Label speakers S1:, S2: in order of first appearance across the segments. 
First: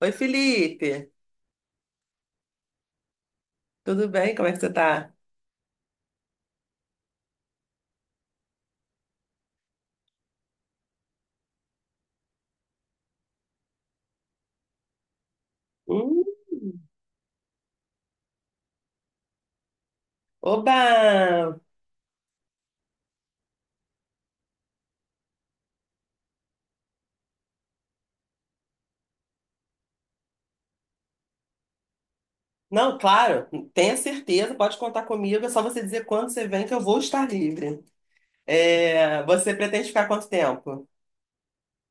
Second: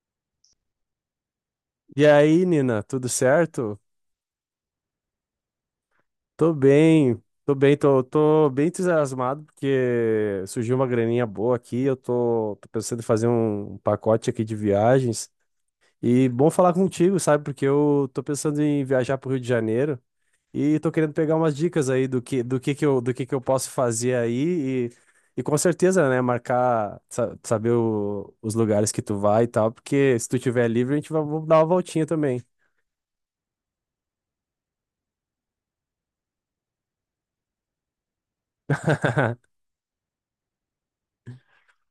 S1: Oi, Felipe.
S2: E aí, Nina, tudo certo?
S1: Tudo bem? Como é que você tá?
S2: Tô bem, tô bem entusiasmado porque surgiu uma graninha boa aqui. Eu tô pensando em fazer um pacote aqui de viagens.
S1: Hum.
S2: E bom falar contigo, sabe? Porque eu tô pensando em viajar pro Rio de Janeiro
S1: Oba!
S2: e tô querendo pegar umas dicas aí do que eu, do que eu posso fazer aí e com certeza, né, marcar, saber os lugares que tu vai e tal, porque se tu tiver livre, a gente vai vamos dar uma voltinha também.
S1: Não, claro, tenha certeza, pode contar comigo. É só você dizer quando você vem que eu vou estar livre. É, você pretende ficar quanto tempo?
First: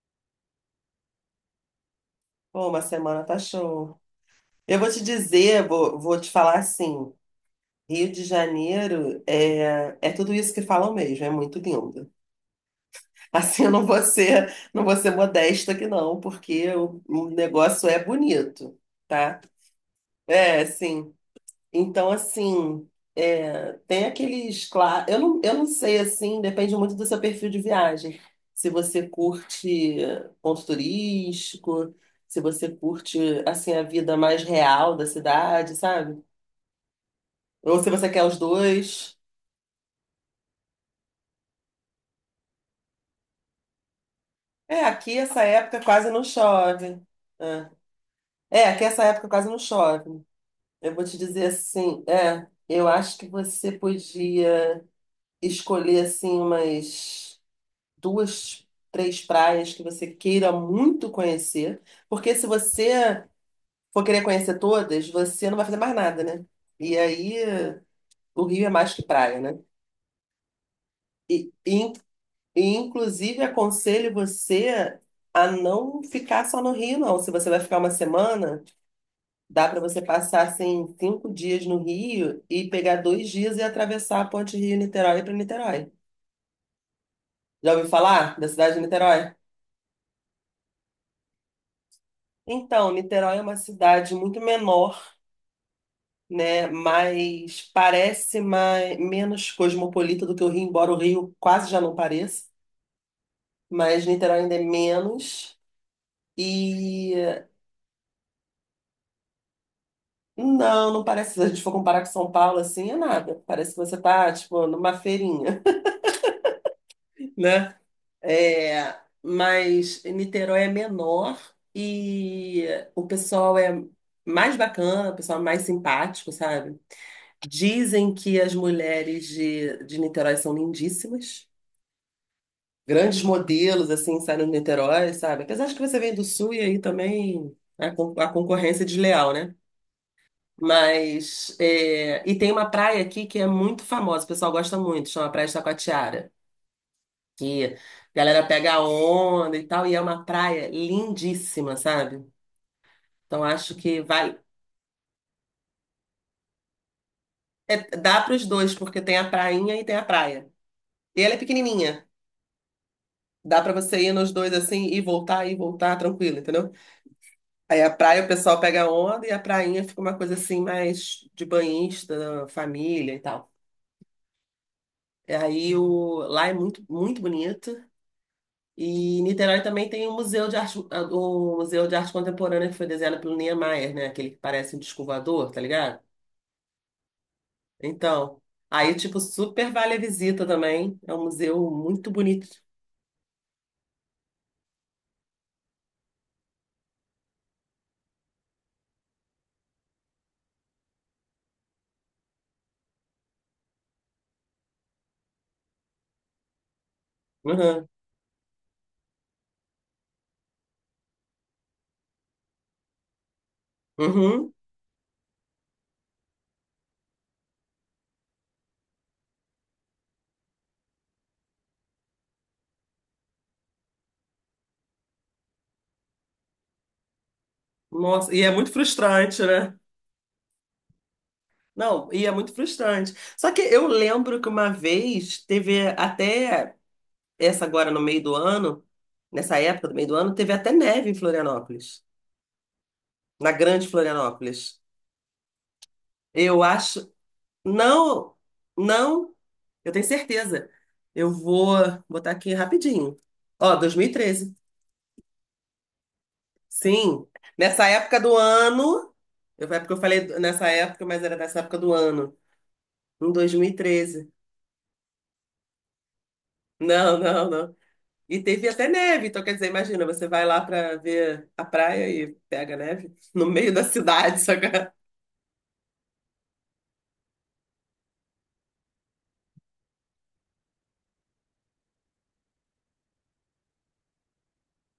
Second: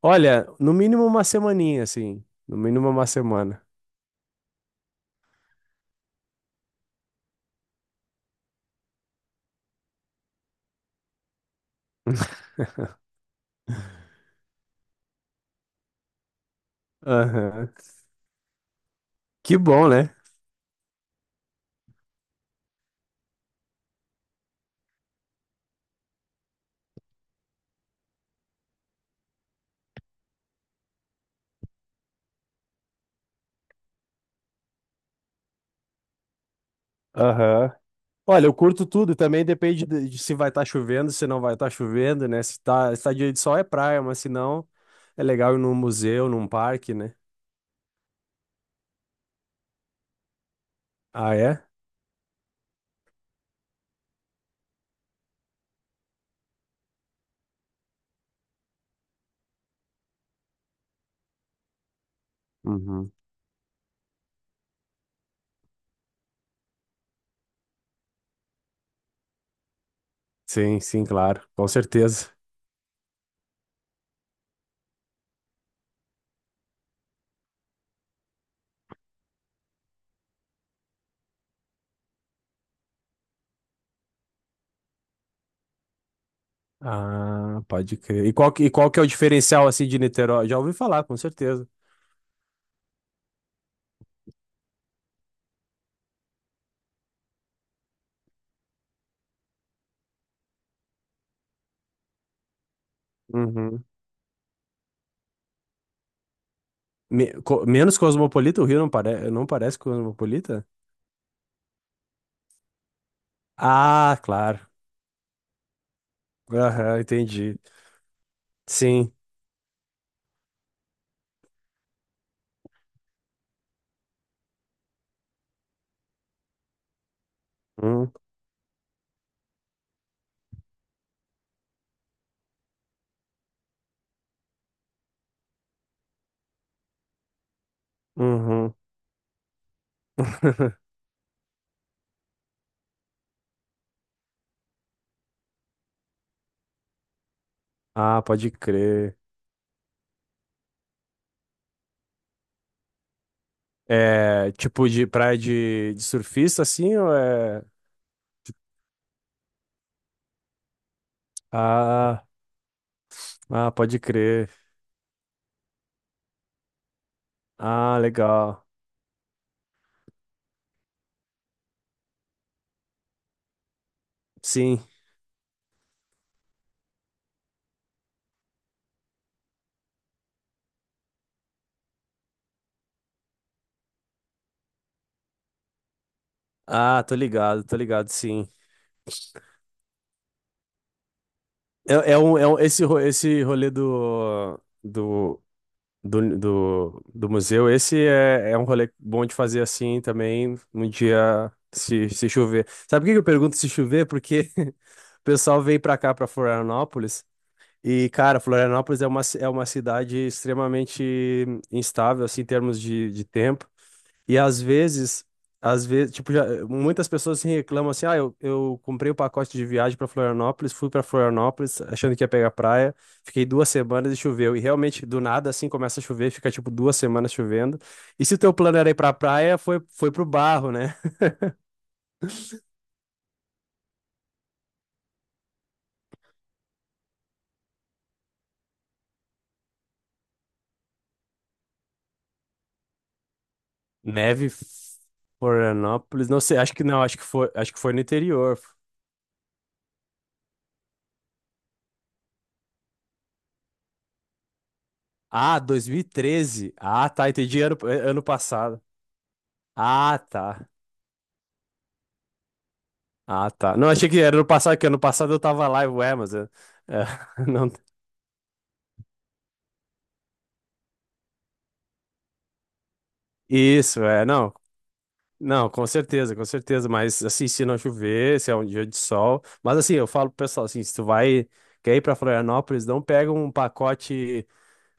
S2: Olha, no mínimo uma semaninha, assim. No
S1: Pô, uma
S2: mínimo uma
S1: semana tá
S2: semana.
S1: show. Eu vou te dizer, vou te falar assim: Rio de Janeiro é tudo isso que falam mesmo, é muito lindo. Assim, eu não vou ser modesta aqui, não, porque o
S2: Aham.
S1: negócio é bonito, tá?
S2: Que bom, né?
S1: É, sim. Então, assim, é, tem aqueles, claro, eu não sei, assim, depende muito do seu perfil de viagem. Se você curte ponto turístico, se você curte, assim, a vida mais real da cidade, sabe?
S2: Aham.
S1: Ou se você quer os
S2: Olha, eu curto tudo,
S1: dois.
S2: também depende de se vai estar chovendo, se não vai estar chovendo, né? Se tá dia de sol é praia, mas se não,
S1: É, aqui
S2: é
S1: essa
S2: legal ir num
S1: época quase não
S2: museu, num parque,
S1: chove.
S2: né?
S1: É, é aqui essa época quase não chove. Eu vou te
S2: Ah,
S1: dizer
S2: é?
S1: assim, é, eu acho que você podia escolher, assim, umas duas, três praias que você queira muito conhecer, porque se
S2: Uhum.
S1: você for querer conhecer todas, você não vai fazer mais nada, né? E aí o Rio é mais que praia, né?
S2: Sim, sim, claro,
S1: E,
S2: com
S1: e,
S2: certeza.
S1: e inclusive aconselho você a não ficar só no Rio, não. Se você vai ficar uma semana, dá para você passar assim cinco dias no Rio e pegar dois dias e atravessar a ponte Rio-Niterói para Niterói.
S2: Ah,
S1: Já ouviu
S2: pode crer. E
S1: falar da
S2: qual, e
S1: cidade de
S2: qual que é o
S1: Niterói?
S2: diferencial, assim, de Niterói? Já ouvi falar, com certeza.
S1: Então, Niterói é uma cidade muito menor, né? Mas parece mais, menos cosmopolita do que o Rio, embora o Rio quase já não pareça,
S2: Uhum.
S1: mas Niterói ainda é menos. E
S2: Menos cosmopolita, o Rio não, pare não parece cosmopolita?
S1: não, não parece, se a gente for comparar com São Paulo, assim, é nada. Parece que você
S2: Ah,
S1: tá,
S2: claro.
S1: tipo, numa feirinha,
S2: Aham, entendi.
S1: né? É,
S2: Sim.
S1: mas Niterói é menor e o pessoal é mais bacana, o pessoal é mais simpático, sabe?
S2: Hum.
S1: Dizem que as mulheres de Niterói são lindíssimas. Grandes modelos assim saindo de Niterói, sabe? Apesar de que você vem do Sul e aí também a
S2: Uhum.
S1: concorrência é desleal, né? Mas é, e tem uma praia aqui que é muito famosa, o pessoal gosta muito, chama Praia de Taquatiara, que a
S2: Ah,
S1: galera
S2: pode
S1: pega a
S2: crer.
S1: onda e tal, e é uma praia lindíssima, sabe? Então acho que vale,
S2: É tipo de praia de surfista, assim, ou é.
S1: é, dá para os dois, porque tem a prainha e tem a praia. E ela é pequenininha,
S2: Ah,
S1: dá
S2: ah,
S1: para
S2: pode
S1: você ir nos
S2: crer.
S1: dois assim e voltar tranquilo, entendeu? Aí a
S2: Ah,
S1: praia o pessoal
S2: legal.
S1: pega onda e a prainha fica uma coisa assim mais de banhista, família e tal.
S2: Sim.
S1: E aí lá é muito, muito bonito. E Niterói também tem o Museu de Arte, ah, o Museu de Arte Contemporânea que foi desenhado pelo Niemeyer, né? Aquele que parece um disco voador, tá ligado?
S2: Ah, tô ligado,
S1: Então,
S2: sim.
S1: aí tipo super vale a visita também. É um museu muito bonito.
S2: Esse rolê do museu, esse é um rolê bom de fazer assim também, um dia se chover. Sabe por que que eu pergunto se chover? Porque o pessoal vem pra cá, pra Florianópolis,
S1: Uhum.
S2: e, cara, Florianópolis é é uma cidade extremamente instável, assim, em termos de tempo. E
S1: Uhum.
S2: às vezes, tipo, já, muitas pessoas assim, reclamam assim: ah, eu comprei o pacote de viagem para Florianópolis, fui para Florianópolis achando que ia pegar praia, fiquei 2 semanas e choveu. E realmente, do nada, assim, começa a chover, fica tipo 2 semanas chovendo. E
S1: Nossa,
S2: se o
S1: e é
S2: teu
S1: muito
S2: plano era ir pra
S1: frustrante,
S2: praia,
S1: né?
S2: foi pro barro, né?
S1: Não, e é muito frustrante. Só que eu lembro que uma vez teve até essa agora no meio do ano, nessa época do meio do ano, teve até neve em Florianópolis, na Grande
S2: Neve,
S1: Florianópolis.
S2: Florianópolis, não sei,
S1: Eu
S2: acho que não,
S1: acho,
S2: acho que foi no
S1: não,
S2: interior.
S1: não, eu tenho certeza. Eu vou botar aqui rapidinho. Ó, 2013.
S2: Ah, 2013. Ah,
S1: Sim,
S2: tá, entendi
S1: nessa época
S2: ano
S1: do
S2: passado.
S1: ano, é porque eu
S2: Ah,
S1: falei
S2: tá.
S1: nessa época, mas era nessa época do ano, em
S2: Ah, tá. Não, achei que
S1: 2013.
S2: era no passado, que ano passado eu tava lá, e ué, mas... É,
S1: Não, não,
S2: não...
S1: não. E teve até neve, então quer dizer, imagina, você vai lá para ver a praia e pega neve no meio da
S2: Isso, é,
S1: cidade,
S2: não.
S1: sabe?
S2: Não, com certeza, mas assim, se não chover, se é um dia de sol... Mas assim, eu falo pro pessoal, assim, se tu vai, quer ir pra Florianópolis, não pega um pacote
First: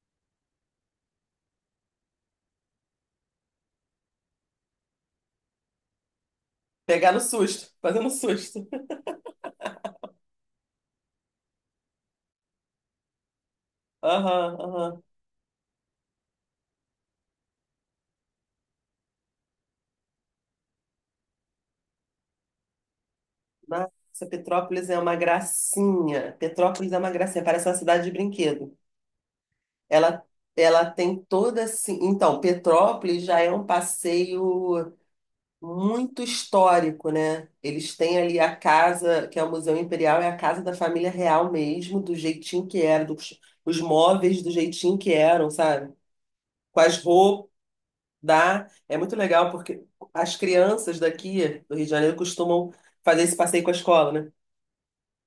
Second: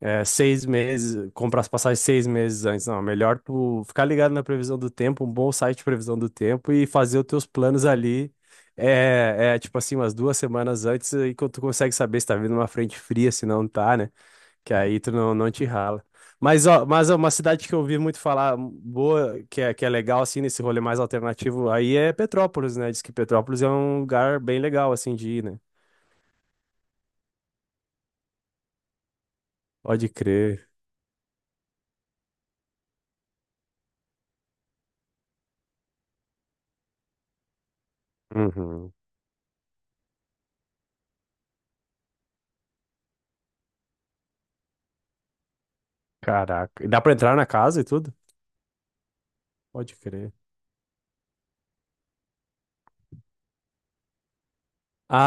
S2: é, 6 meses, comprar as passagens 6 meses antes, não. É melhor tu ficar ligado na previsão do tempo, um bom site de previsão do tempo e
S1: Pegar
S2: fazer
S1: no
S2: os teus
S1: susto,
S2: planos
S1: fazendo
S2: ali...
S1: susto.
S2: É, tipo assim, umas 2 semanas antes, e quando tu consegue saber se tá vindo uma frente fria, se não tá, né?
S1: Aham,
S2: Que aí
S1: aham.
S2: tu não, não te rala. Mas ó, uma cidade que eu ouvi muito falar boa, que é legal, assim, nesse rolê mais alternativo, aí é Petrópolis, né? Diz que Petrópolis é um
S1: Nossa,
S2: lugar bem
S1: Petrópolis
S2: legal,
S1: é uma
S2: assim, de ir, né?
S1: gracinha. Petrópolis é uma gracinha, parece uma cidade de brinquedo.
S2: Pode
S1: Ela,
S2: crer.
S1: ela tem toda assim. Então, Petrópolis já é um passeio muito histórico, né? Eles têm ali a
S2: Uhum.
S1: casa, que é o Museu Imperial, é a casa da família real mesmo, do jeitinho que era, os móveis do jeitinho que eram, sabe?
S2: Caraca.
S1: Com
S2: E dá
S1: as
S2: pra entrar na
S1: roupas.
S2: casa e tudo?
S1: Dá, é muito legal porque
S2: Pode crer.
S1: as crianças daqui do Rio de Janeiro costumam fazer esse passeio com a escola, né?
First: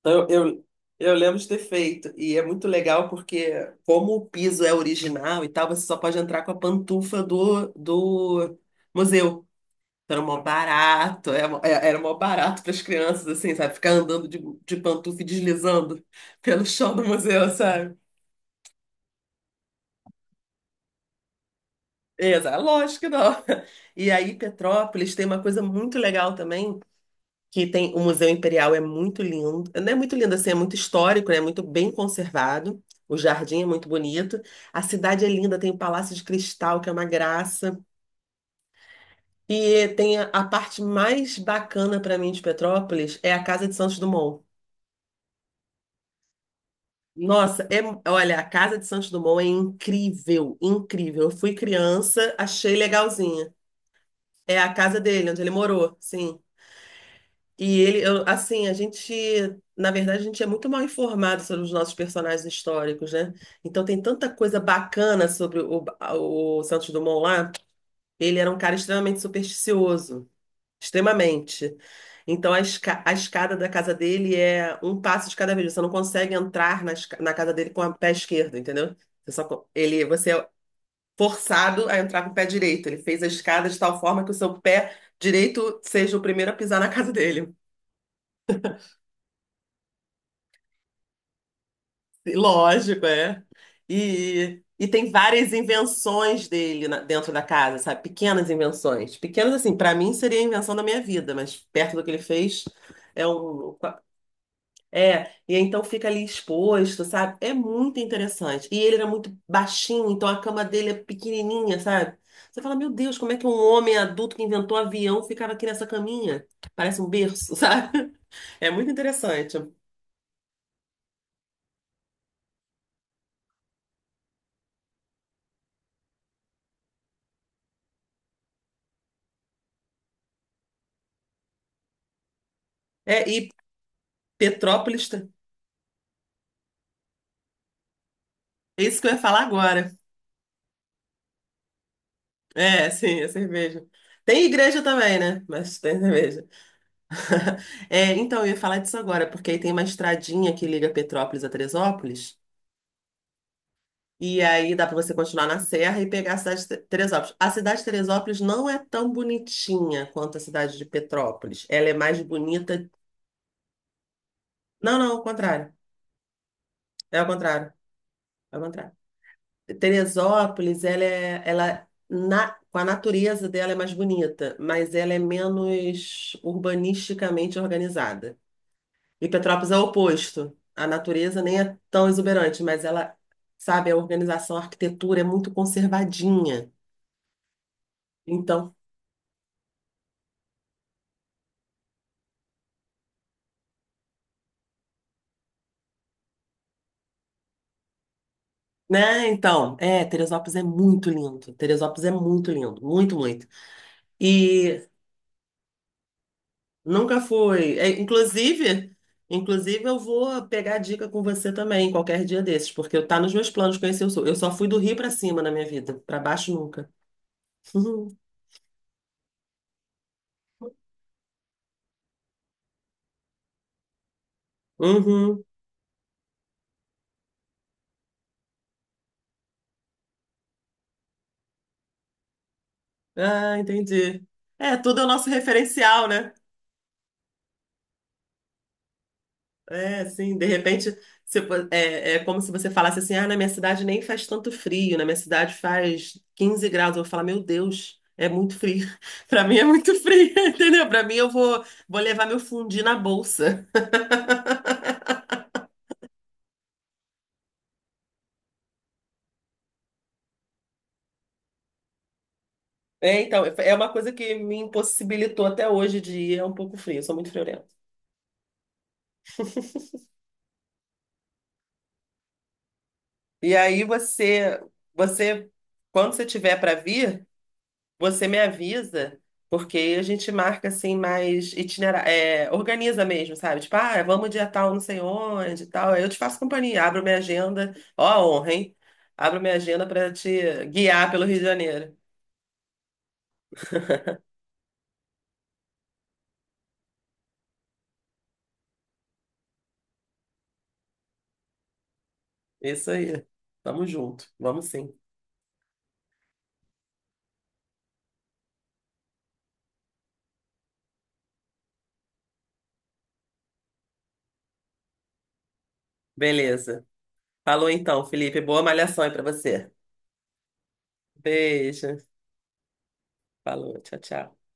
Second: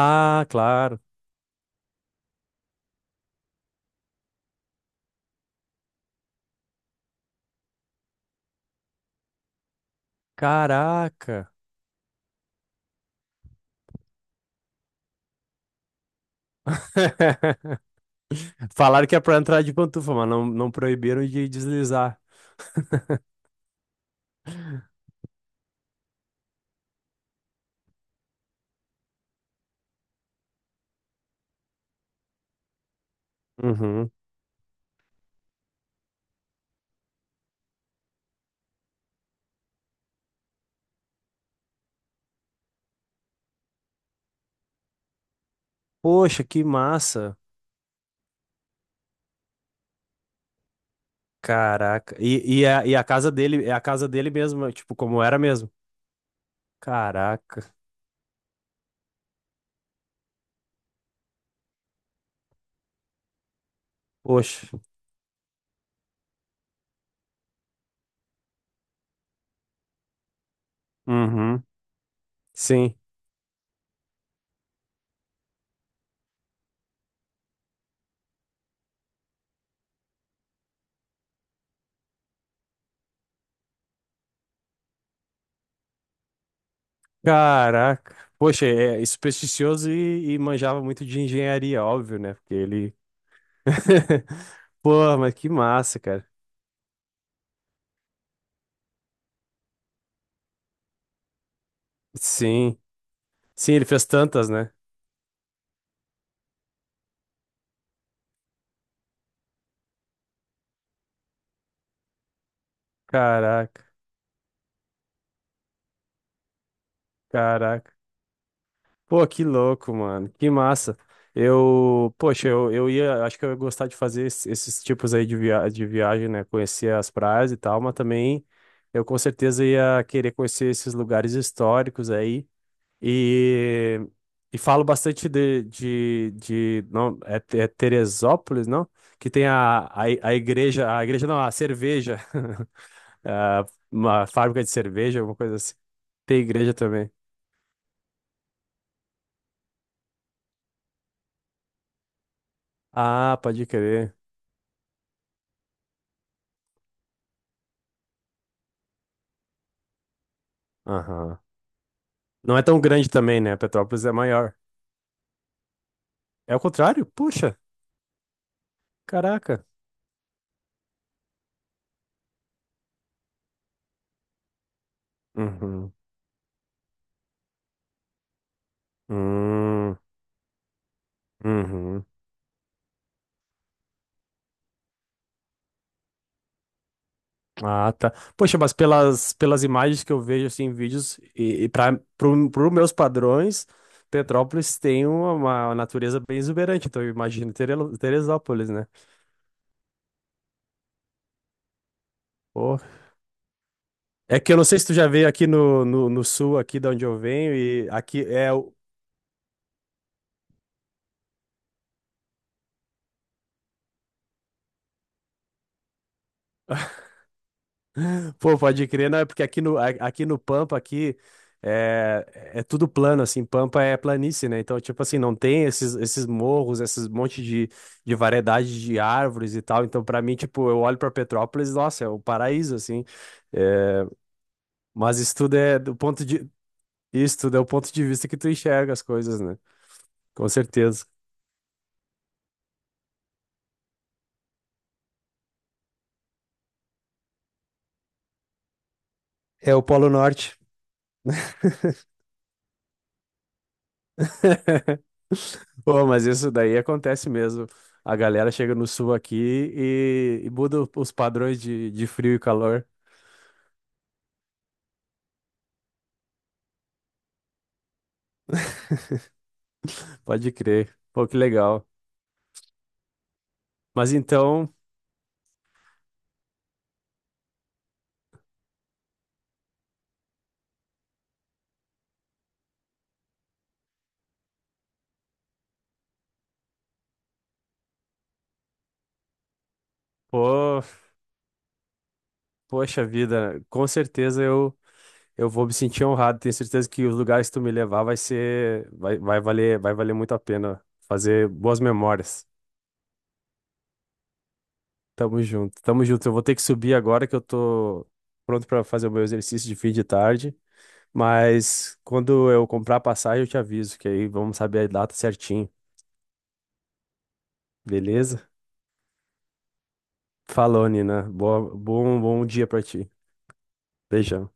S1: Então eu, eu,
S2: claro.
S1: eu lembro de ter feito e é muito legal porque como o piso é original e tal, você só pode entrar com a pantufa do museu. Então, era mó barato, era
S2: Caraca.
S1: mó é- era mó barato para as crianças, assim, sabe? Ficar andando de pantufa e deslizando pelo chão do museu, sabe?
S2: Falaram que é pra entrar de pantufa, mas não, não proibiram de deslizar.
S1: Exato, lógico que não. E aí, Petrópolis tem uma coisa muito legal também, que tem o Museu Imperial é muito lindo. Não é muito lindo assim, é muito histórico, né? É muito bem conservado. O jardim é muito
S2: Uhum.
S1: bonito. A cidade é linda, tem o Palácio de Cristal, que é uma graça. E tem a parte mais bacana para mim de Petrópolis é a Casa de Santos Dumont.
S2: Poxa, que massa.
S1: Nossa, é, olha, a Casa de Santos Dumont é incrível, incrível. Eu fui
S2: Caraca.
S1: criança,
S2: E, e,
S1: achei
S2: a, e a casa
S1: legalzinha.
S2: dele, é a casa dele
S1: É
S2: mesmo,
S1: a
S2: tipo,
S1: casa
S2: como
S1: dele,
S2: era
S1: onde ele
S2: mesmo.
S1: morou, sim.
S2: Caraca.
S1: E ele, eu- assim, a gente, na verdade, a gente é muito mal informado sobre os nossos personagens históricos, né? Então tem tanta coisa
S2: Poxa.
S1: bacana sobre o Santos Dumont lá. Ele era um cara extremamente supersticioso,
S2: Uhum.
S1: extremamente. Então a,
S2: Sim.
S1: esca- a escada da casa dele é um passo de cada vez. Você não consegue entrar na casa dele com o pé esquerdo, entendeu? Você só, co- ele, você é forçado a entrar com o pé direito. Ele fez a escada de tal forma que o seu pé direito seja o primeiro a pisar na casa dele.
S2: Caraca. Poxa, é supersticioso e manjava muito de engenharia, óbvio, né? Porque ele.
S1: Lógico, é. E tem
S2: Pô, mas que
S1: várias
S2: massa, cara.
S1: invenções dele dentro da casa, sabe? Pequenas invenções. Pequenas, assim, pra mim seria a invenção da minha vida, mas perto do que ele fez
S2: Sim.
S1: é
S2: Sim,
S1: um.
S2: ele fez tantas, né?
S1: É, e aí então fica ali exposto, sabe? É muito interessante. E ele era muito baixinho, então a cama dele é pequenininha, sabe? Você fala, meu Deus, como é que um
S2: Caraca.
S1: homem adulto que inventou avião ficava aqui nessa caminha? Parece um berço,
S2: Caraca.
S1: sabe? É muito
S2: Pô, que
S1: interessante.
S2: louco, mano. Que massa. Eu, poxa, eu ia, acho que eu ia gostar de fazer esses tipos aí de, via de viagem, né? Conhecer as praias e tal, mas também eu com certeza ia querer conhecer esses lugares históricos aí.
S1: E
S2: E, e falo
S1: Petrópolis, tá,
S2: bastante de não, é, é Teresópolis,
S1: é
S2: não?
S1: isso que eu ia
S2: Que
S1: falar
S2: tem
S1: agora.
S2: a igreja não, a cerveja,
S1: É, sim, é
S2: a
S1: cerveja.
S2: uma
S1: Tem
S2: fábrica de
S1: igreja também,
S2: cerveja, alguma
S1: né?
S2: coisa assim.
S1: Mas tem
S2: Tem
S1: cerveja.
S2: igreja também.
S1: É, então, eu ia falar disso agora, porque aí tem uma estradinha que liga Petrópolis a Teresópolis,
S2: Ah, pode crer.
S1: e aí dá pra você continuar na serra e pegar a cidade de Te- Teresópolis. A cidade de Teresópolis não é tão bonitinha quanto a cidade de
S2: Aham.
S1: Petrópolis. Ela é mais
S2: Não é tão
S1: bonita.
S2: grande também, né? Petrópolis é maior.
S1: Não, não, ao contrário.
S2: É o contrário?
S1: É ao
S2: Puxa,
S1: contrário. É ao contrário.
S2: caraca.
S1: Teresópolis, ela é, ela na, com a natureza dela é mais bonita, mas ela é
S2: Uhum.
S1: menos urbanisticamente organizada. E Petrópolis é o
S2: Hum,
S1: oposto. A natureza nem é
S2: uhum.
S1: tão exuberante, mas ela, sabe, a organização, a arquitetura é muito conservadinha.
S2: Ah, tá. Poxa, mas
S1: Então,
S2: pelas imagens que eu vejo assim, em vídeos, e para os meus padrões, Petrópolis tem uma natureza bem exuberante, então eu imagino Teresópolis, né?
S1: né? Então, é, Teresópolis é muito lindo. Teresópolis é muito
S2: Pô.
S1: lindo, muito, muito.
S2: É que eu não sei se
S1: E
S2: tu já veio aqui no sul, aqui de onde eu
S1: nunca
S2: venho,
S1: fui. É,
S2: e aqui é,
S1: inclusive, eu vou pegar a dica com você também, qualquer dia desses, porque eu tá nos meus planos conhecer o Sul. Eu só fui do Rio para cima na minha vida, para baixo nunca.
S2: Pô, pode crer, não, é porque aqui no, aqui no Pampa, aqui, é, tudo plano, assim, Pampa é planície, né? Então, tipo assim, não
S1: Uhum.
S2: tem esses morros, esses monte de variedade de árvores e tal. Então, pra mim, tipo, eu olho pra Petrópolis, nossa, é o paraíso, assim.
S1: Ah,
S2: É,
S1: entendi. É, tudo é o
S2: mas
S1: nosso
S2: isso tudo é do
S1: referencial,
S2: ponto
S1: né?
S2: de, isso tudo é o ponto de vista que tu enxerga as coisas, né?
S1: É, assim, de
S2: Com
S1: repente,
S2: certeza.
S1: se fo- é, é como se você falasse assim, ah, na minha cidade nem faz tanto frio, na minha cidade faz 15 graus. Eu vou falar, meu Deus, é muito frio. Pra mim é
S2: É o
S1: muito
S2: Polo
S1: frio,
S2: Norte.
S1: entendeu? Pra mim eu vou levar meu fundi na bolsa.
S2: Pô, mas isso daí acontece mesmo. A galera chega no sul aqui e muda os padrões de frio e calor.
S1: É, então, é uma coisa que me impossibilitou até hoje de ir, é um pouco frio, eu sou muito friorenta.
S2: Pode crer. Pô, que legal.
S1: E aí
S2: Mas então,
S1: você, quando você tiver para vir, você me avisa, porque a gente marca assim mais itinerário, é, organiza mesmo, sabe? Tipo, ah, vamos dia tal, não sei onde, e tal. Aí eu te faço companhia, abro minha agenda. Ó, a honra, hein? Abro minha agenda para te
S2: pô,
S1: guiar pelo Rio de Janeiro.
S2: poxa vida, com certeza eu vou me sentir honrado. Tenho certeza que os lugares que tu me levar vai ser, vai, vai valer muito a pena fazer boas memórias.
S1: Isso aí. Tamo junto. Vamos sim.
S2: Tamo junto, tamo junto. Eu vou ter que subir agora que eu tô pronto pra fazer o meu exercício de fim de tarde. Mas quando eu comprar a passagem, eu te aviso, que aí vamos saber a data certinho.
S1: Beleza. Falou então, Felipe.
S2: Beleza?
S1: Boa malhação aí para você.
S2: Falou, Nina.
S1: Beijo.
S2: Bom dia pra ti.
S1: Falou. Tchau, tchau.
S2: Beijão.